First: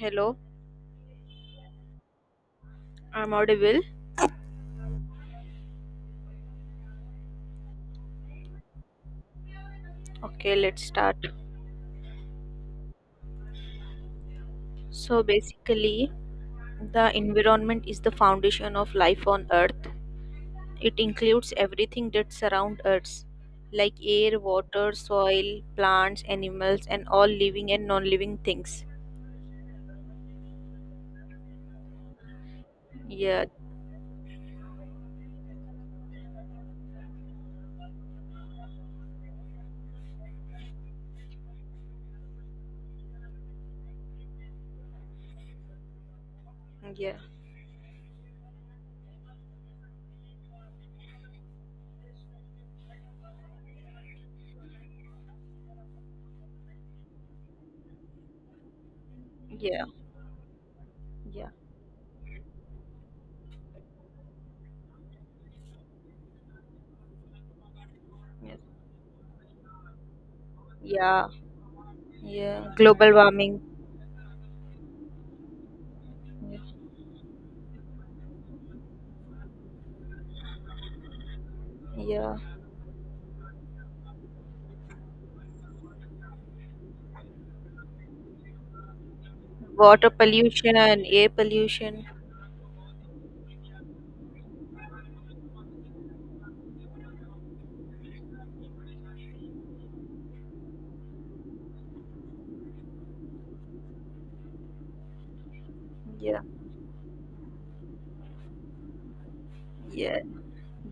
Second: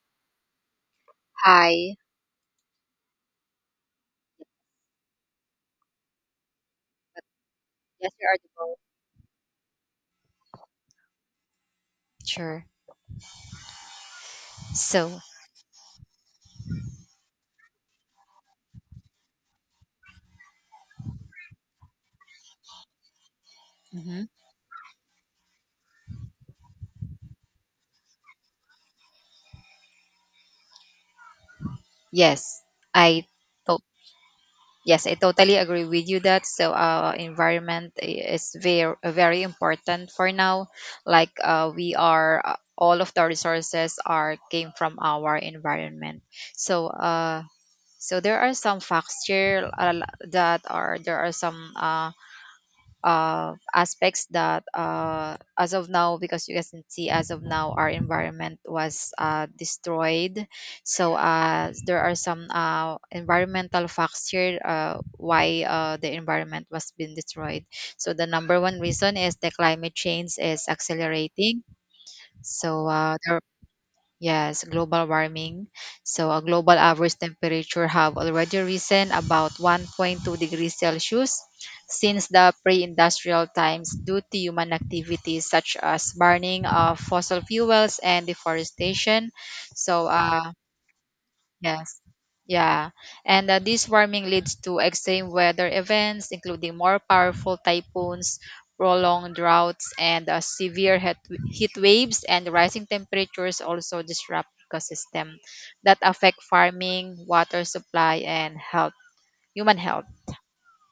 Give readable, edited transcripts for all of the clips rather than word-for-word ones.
Hello, Hi. I'm audible. Yes, you're audible. Okay, let's start. Sure. So, So basically, the environment is the foundation of life on Earth. It includes everything that surrounds us, like mhm. air, water, soil, plants, animals, and all living and non-living things. yes, I Yeah, to- yes, I totally agree with you that environment is very important for now. Like we are All of the resources are came from our environment. So yeah, uh, so there are some facts here, that are there are some aspects that, as of now, because you guys can see, as of now our environment was yeah, destroyed. Yeah, There are some environmental facts here, why the environment was been destroyed. So the yeah, number one reason is the climate change is yeah, accelerating. yeah. So Global there warming. Yes, global warming. So, a Yeah, global average temperature have already risen about 1.2 degrees Celsius since yeah. the pre-industrial times due to human activities such as burning of fossil fuels and deforestation. So, Water uh, pollution, air Yes. pollution. Yeah. And This warming leads to extreme weather events, including more powerful typhoons, prolonged droughts, and heat waves, and rising temperatures also disrupt ecosystem that Yeah, affect farming, water supply, and human health. yeah.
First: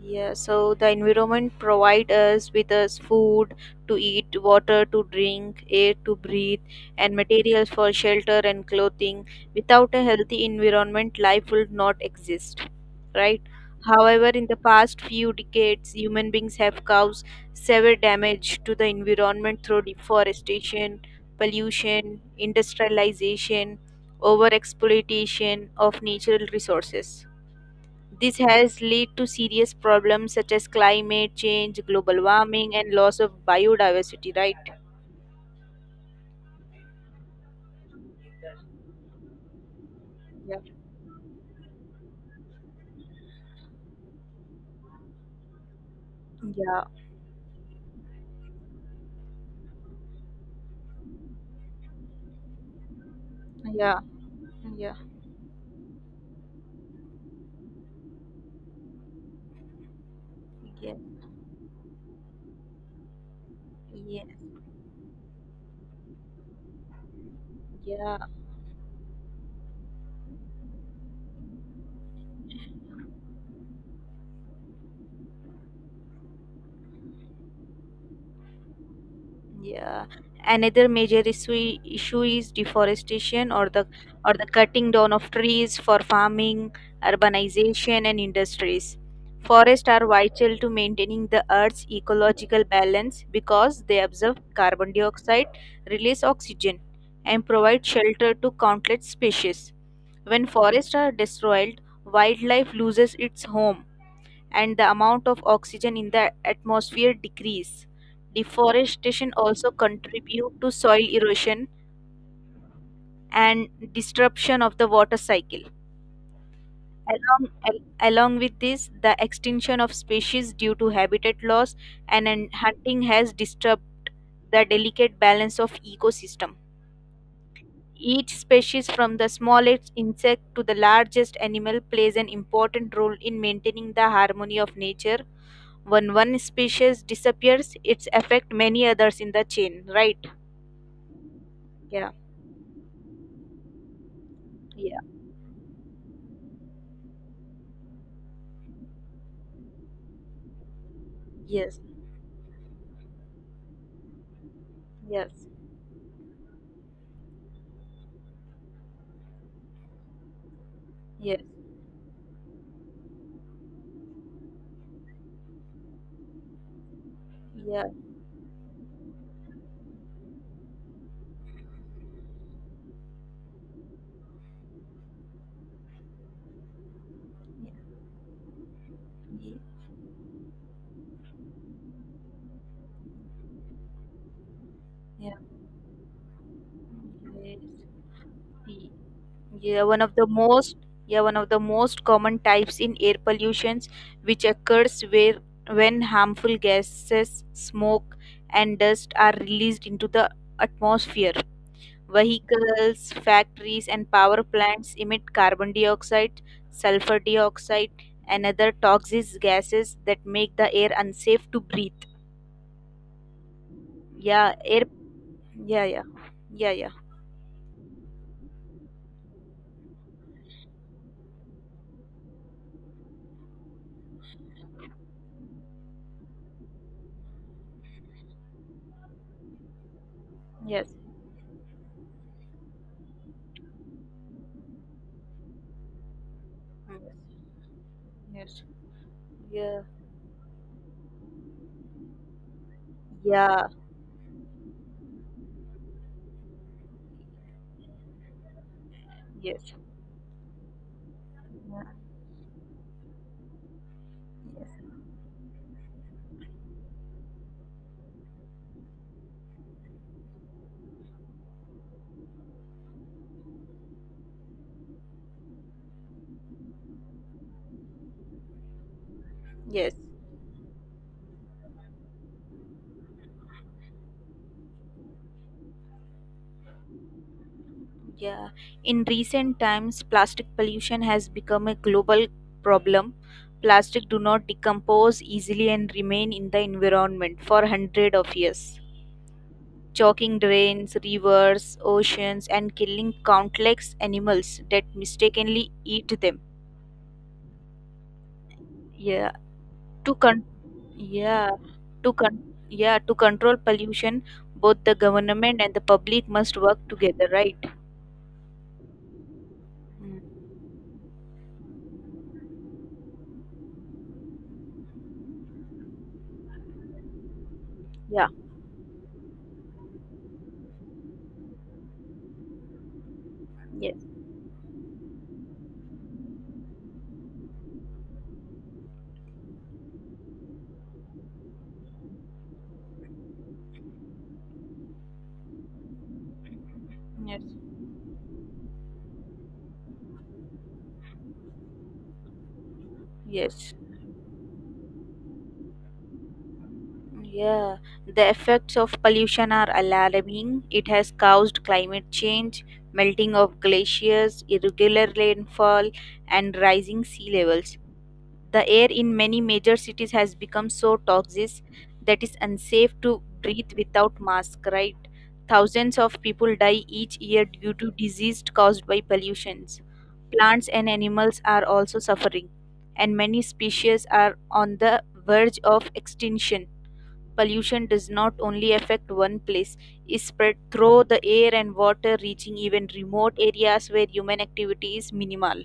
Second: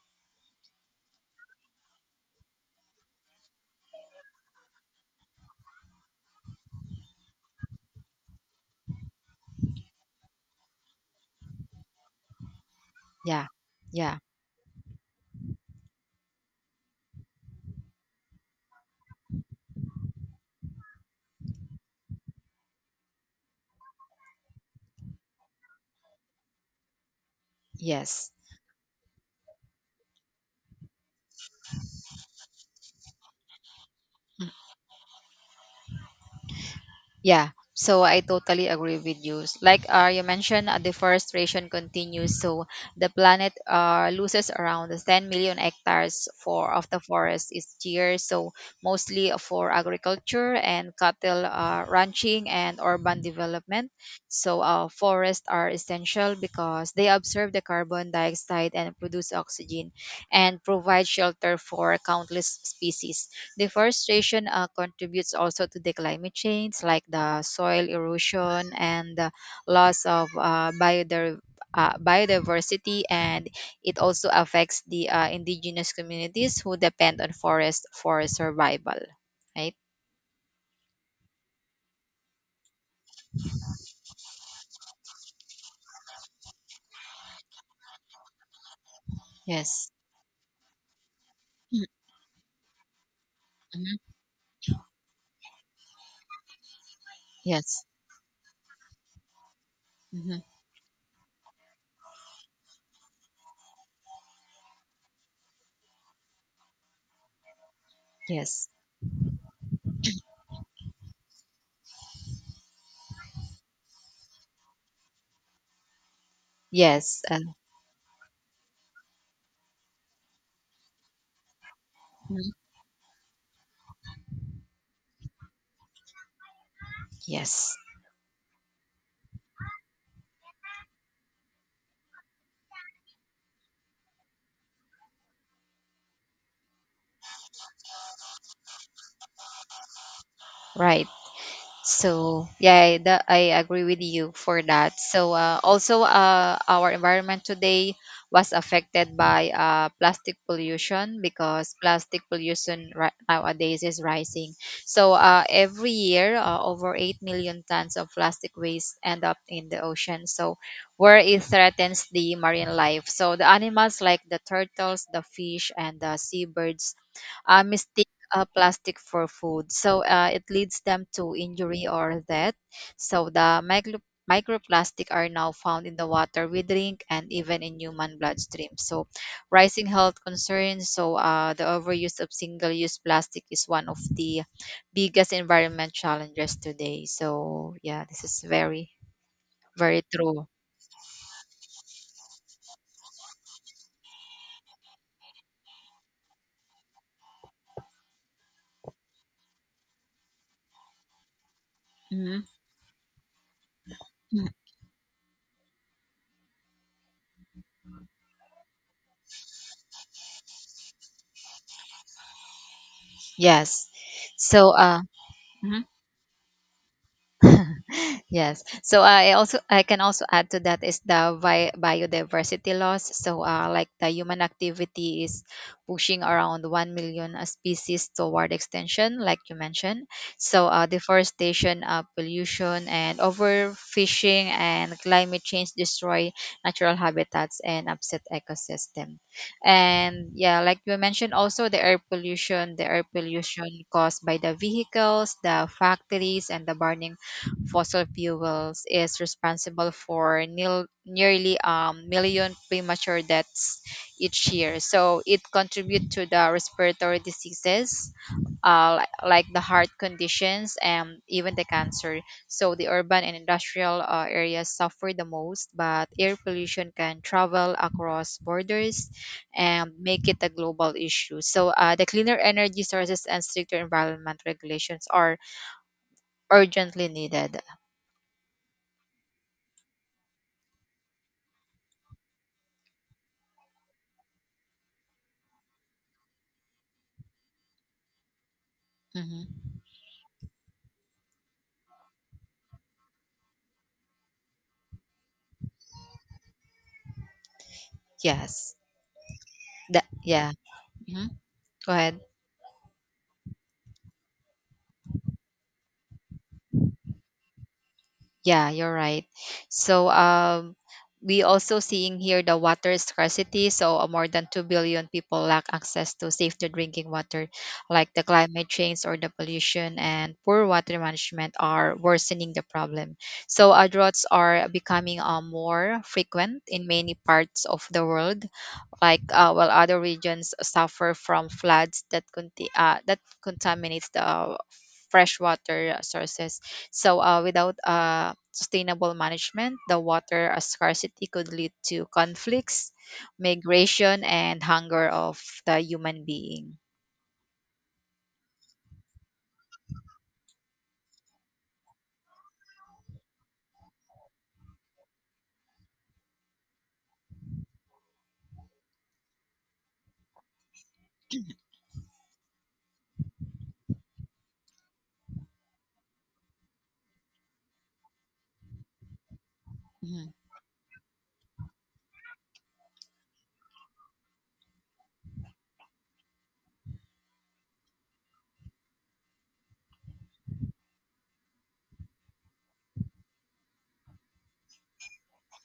Yeah, so the environment provide us with us food to eat, water to drink, air to breathe, and materials for shelter and clothing. Without a healthy environment, life would not exist, right? Yeah. Yeah. However, in the past few decades, human beings have caused severe damage to the environment through deforestation, pollution, industrialization, overexploitation of natural resources. Yes. This has led to serious problems such as climate change, global warming, and loss of biodiversity, right? Yeah, so I totally agree with you. You Yeah. mentioned, deforestation continues, so the planet loses around 10 million hectares for Yeah. of the forest each year. So mostly for agriculture and cattle ranching and urban development. Yeah. Yeah. Forests are essential because they absorb the carbon dioxide and produce oxygen, and Yeah. provide shelter for countless species. Yeah. Deforestation contributes also to the climate change, like the soil Yeah. erosion and the loss of biodiversity, and it also affects the indigenous communities who depend on forest for survival. Right? Yeah, another major issue is deforestation, or the cutting down of trees for farming, urbanization, and industries. Yes. Forests are vital to maintaining the Mm, Earth's ecological balance because mhm. they absorb carbon dioxide, release oxygen, and Yes. provide shelter to countless species. Mhm. When forests are destroyed, wildlife loses its home and the amount of oxygen in the atmosphere decrease. Yes. Deforestation also contribute to soil erosion and disruption of the water cycle. Yes. Along with this, the extinction of species due to habitat loss and Mhm. hunting has disturbed the delicate balance of ecosystem. Yes. Each species, from the smallest insect to the largest animal, plays an important role in maintaining the harmony of nature. When one species disappears, it's affect many others in the chain, right? Right. Yeah, I agree with you for that. yeah, Our environment today was affected by plastic pollution, because yes, plastic nowadays is rising. Yes, Every year, over 8 million tons of plastic waste end up in the ocean. So where yes, it threatens the marine life. So the animals like the turtles, the fish, and the seabirds yeah, yeah, mistake plastic for food. It leads them to injury or death. So the microplastic are now found in the water we drink and even in human bloodstream. So yeah. rising health concerns. The overuse of single-use plastic is one of the biggest Yes. environment challenges today. Ye- So yeah, this is very Yeah, one very of the true. most yeah, one of the most common types in air pollutions, which occurs where when harmful gases, smoke and dust are released into the atmosphere. Mhm. Vehicles, factories, and power plants emit carbon dioxide, sulfur dioxide, and other toxic gases that make the air unsafe to breathe. Yes. Yeah, So air. uh. Mhm. Yeah, yeah, yeah, yeah. Yes. I can also add to that is the biodiversity loss. Like, the human activity is pushing around 1 million species toward extinction, like you mentioned. Yes. Deforestation, pollution and overfishing and climate change destroy natural habitats and upset Yes. ecosystem. Yeah. And yeah, like you mentioned also the air pollution Yeah. caused by the vehicles, the factories and the burning fossil fuels is Yes. responsible for nearly Yeah. a million premature deaths each Yes. year. So it contributes to the respiratory diseases, like the heart conditions and even the cancer. So the urban and industrial areas suffer the most, but air pollution can travel across borders and Yes. make it a global issue. The cleaner energy sources and stricter environment regulations are urgently needed. Yeah. In recent times, plastic pollution has become a global problem. Plastic do not decompose easily and remain in the environment for hundred of years, Mhm. choking drains, rivers, oceans, and killing countless animals that mistakenly eat them. Yes. Yeah, That, to con- yeah. Mhm. yeah, Go to ahead. con- yeah, to control pollution, both the government and the public must work together, right? Yeah, you're right. So Mm, um we also seeing here the water scarcity. More than 2 billion people lack access to safe to drinking water, like the yeah. climate change or the pollution and poor water management are worsening the problem. Yes. Droughts are becoming more frequent in many parts of the world, like, while other regions suffer from floods that that contaminates the freshwater sources. So Yes. Without sustainable management, the water scarcity could lead to conflicts, Yes. migration, and hunger of the human being. Yeah, the effects of pollution are alarming. It has caused climate change, melting of glaciers, irregular rainfall, and rising sea levels. The air in many major cities has become so toxic that it's unsafe to breathe without mask, right? Thousands of people die each year due to disease caused by pollutions. Mhm. Plants and animals are also suffering, and many species are on the verge of extinction. Pollution does not only affect one place, it spread through the air and water, reaching even remote areas where human activity is minimal.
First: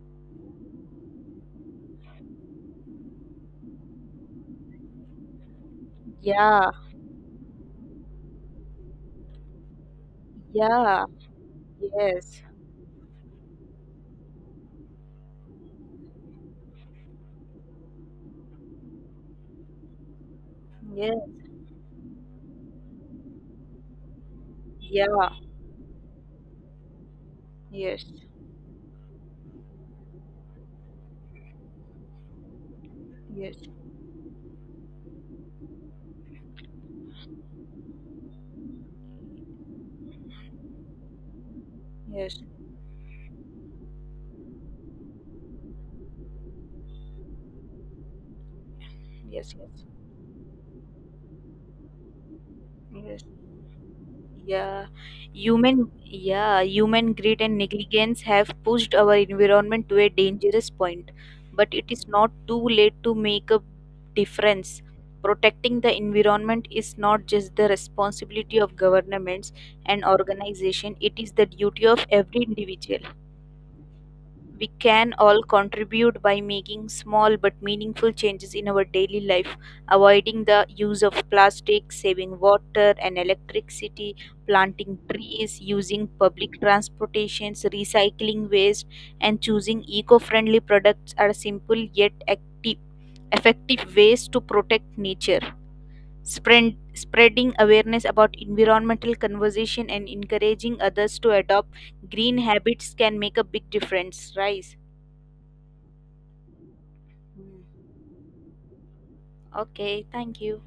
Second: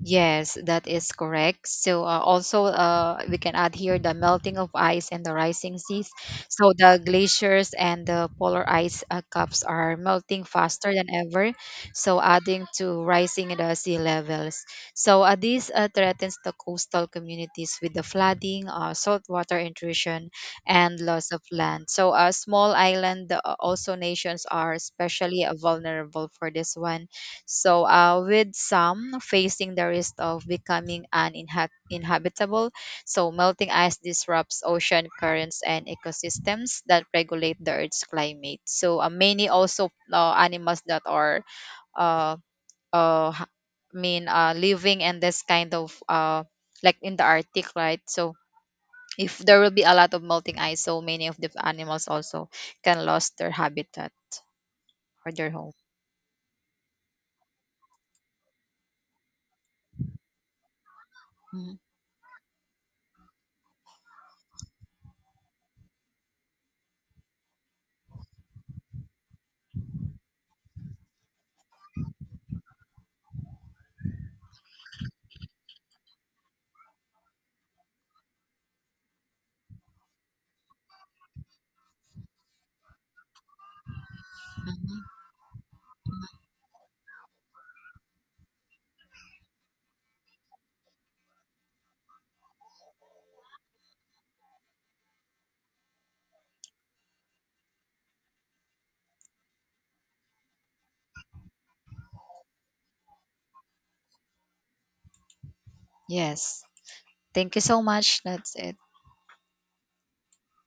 Yes, that is correct. So also We can add here the melting of ice and the rising seas. Yeah, So the glaciers and the polar ice caps are melting faster yeah, than ever, so yes. adding to rising the sea levels. So this threatens the coastal communities with the flooding, saltwater intrusion, and Yes, loss of land. Small island also nations are yeah, especially vulnerable for this one, so, yes, with some facing the risk of becoming uninhabitable, so yes, melting ice disrupts ocean currents and ecosystems that regulate the Earth's climate. Many also animals that are, uh, yes, uh, ha- living in this kind of, like in the Arctic, right? So, if yes, there will be yes, a lot of melting ice, so many of the animals also can yes. lose their habitat Yeah, or their home. Human greed and negligence have pushed our environment to a dangerous point. But Mhm, it is not too late to make a difference. Protecting the environment is not just the responsibility of governments and organizations, it is the duty of every individual. We can all contribute by making small but meaningful changes in our daily life, avoiding the use of plastic, saving water and electricity, planting mhm. trees, using public transportations, recycling waste, and choosing eco friendly products are simple yet active, effective ways to protect nature. Spreading awareness about environmental conservation and encouraging others to adopt green habits can make a big difference, right? Yes. Thank you so much. That's it. Okay, thank you.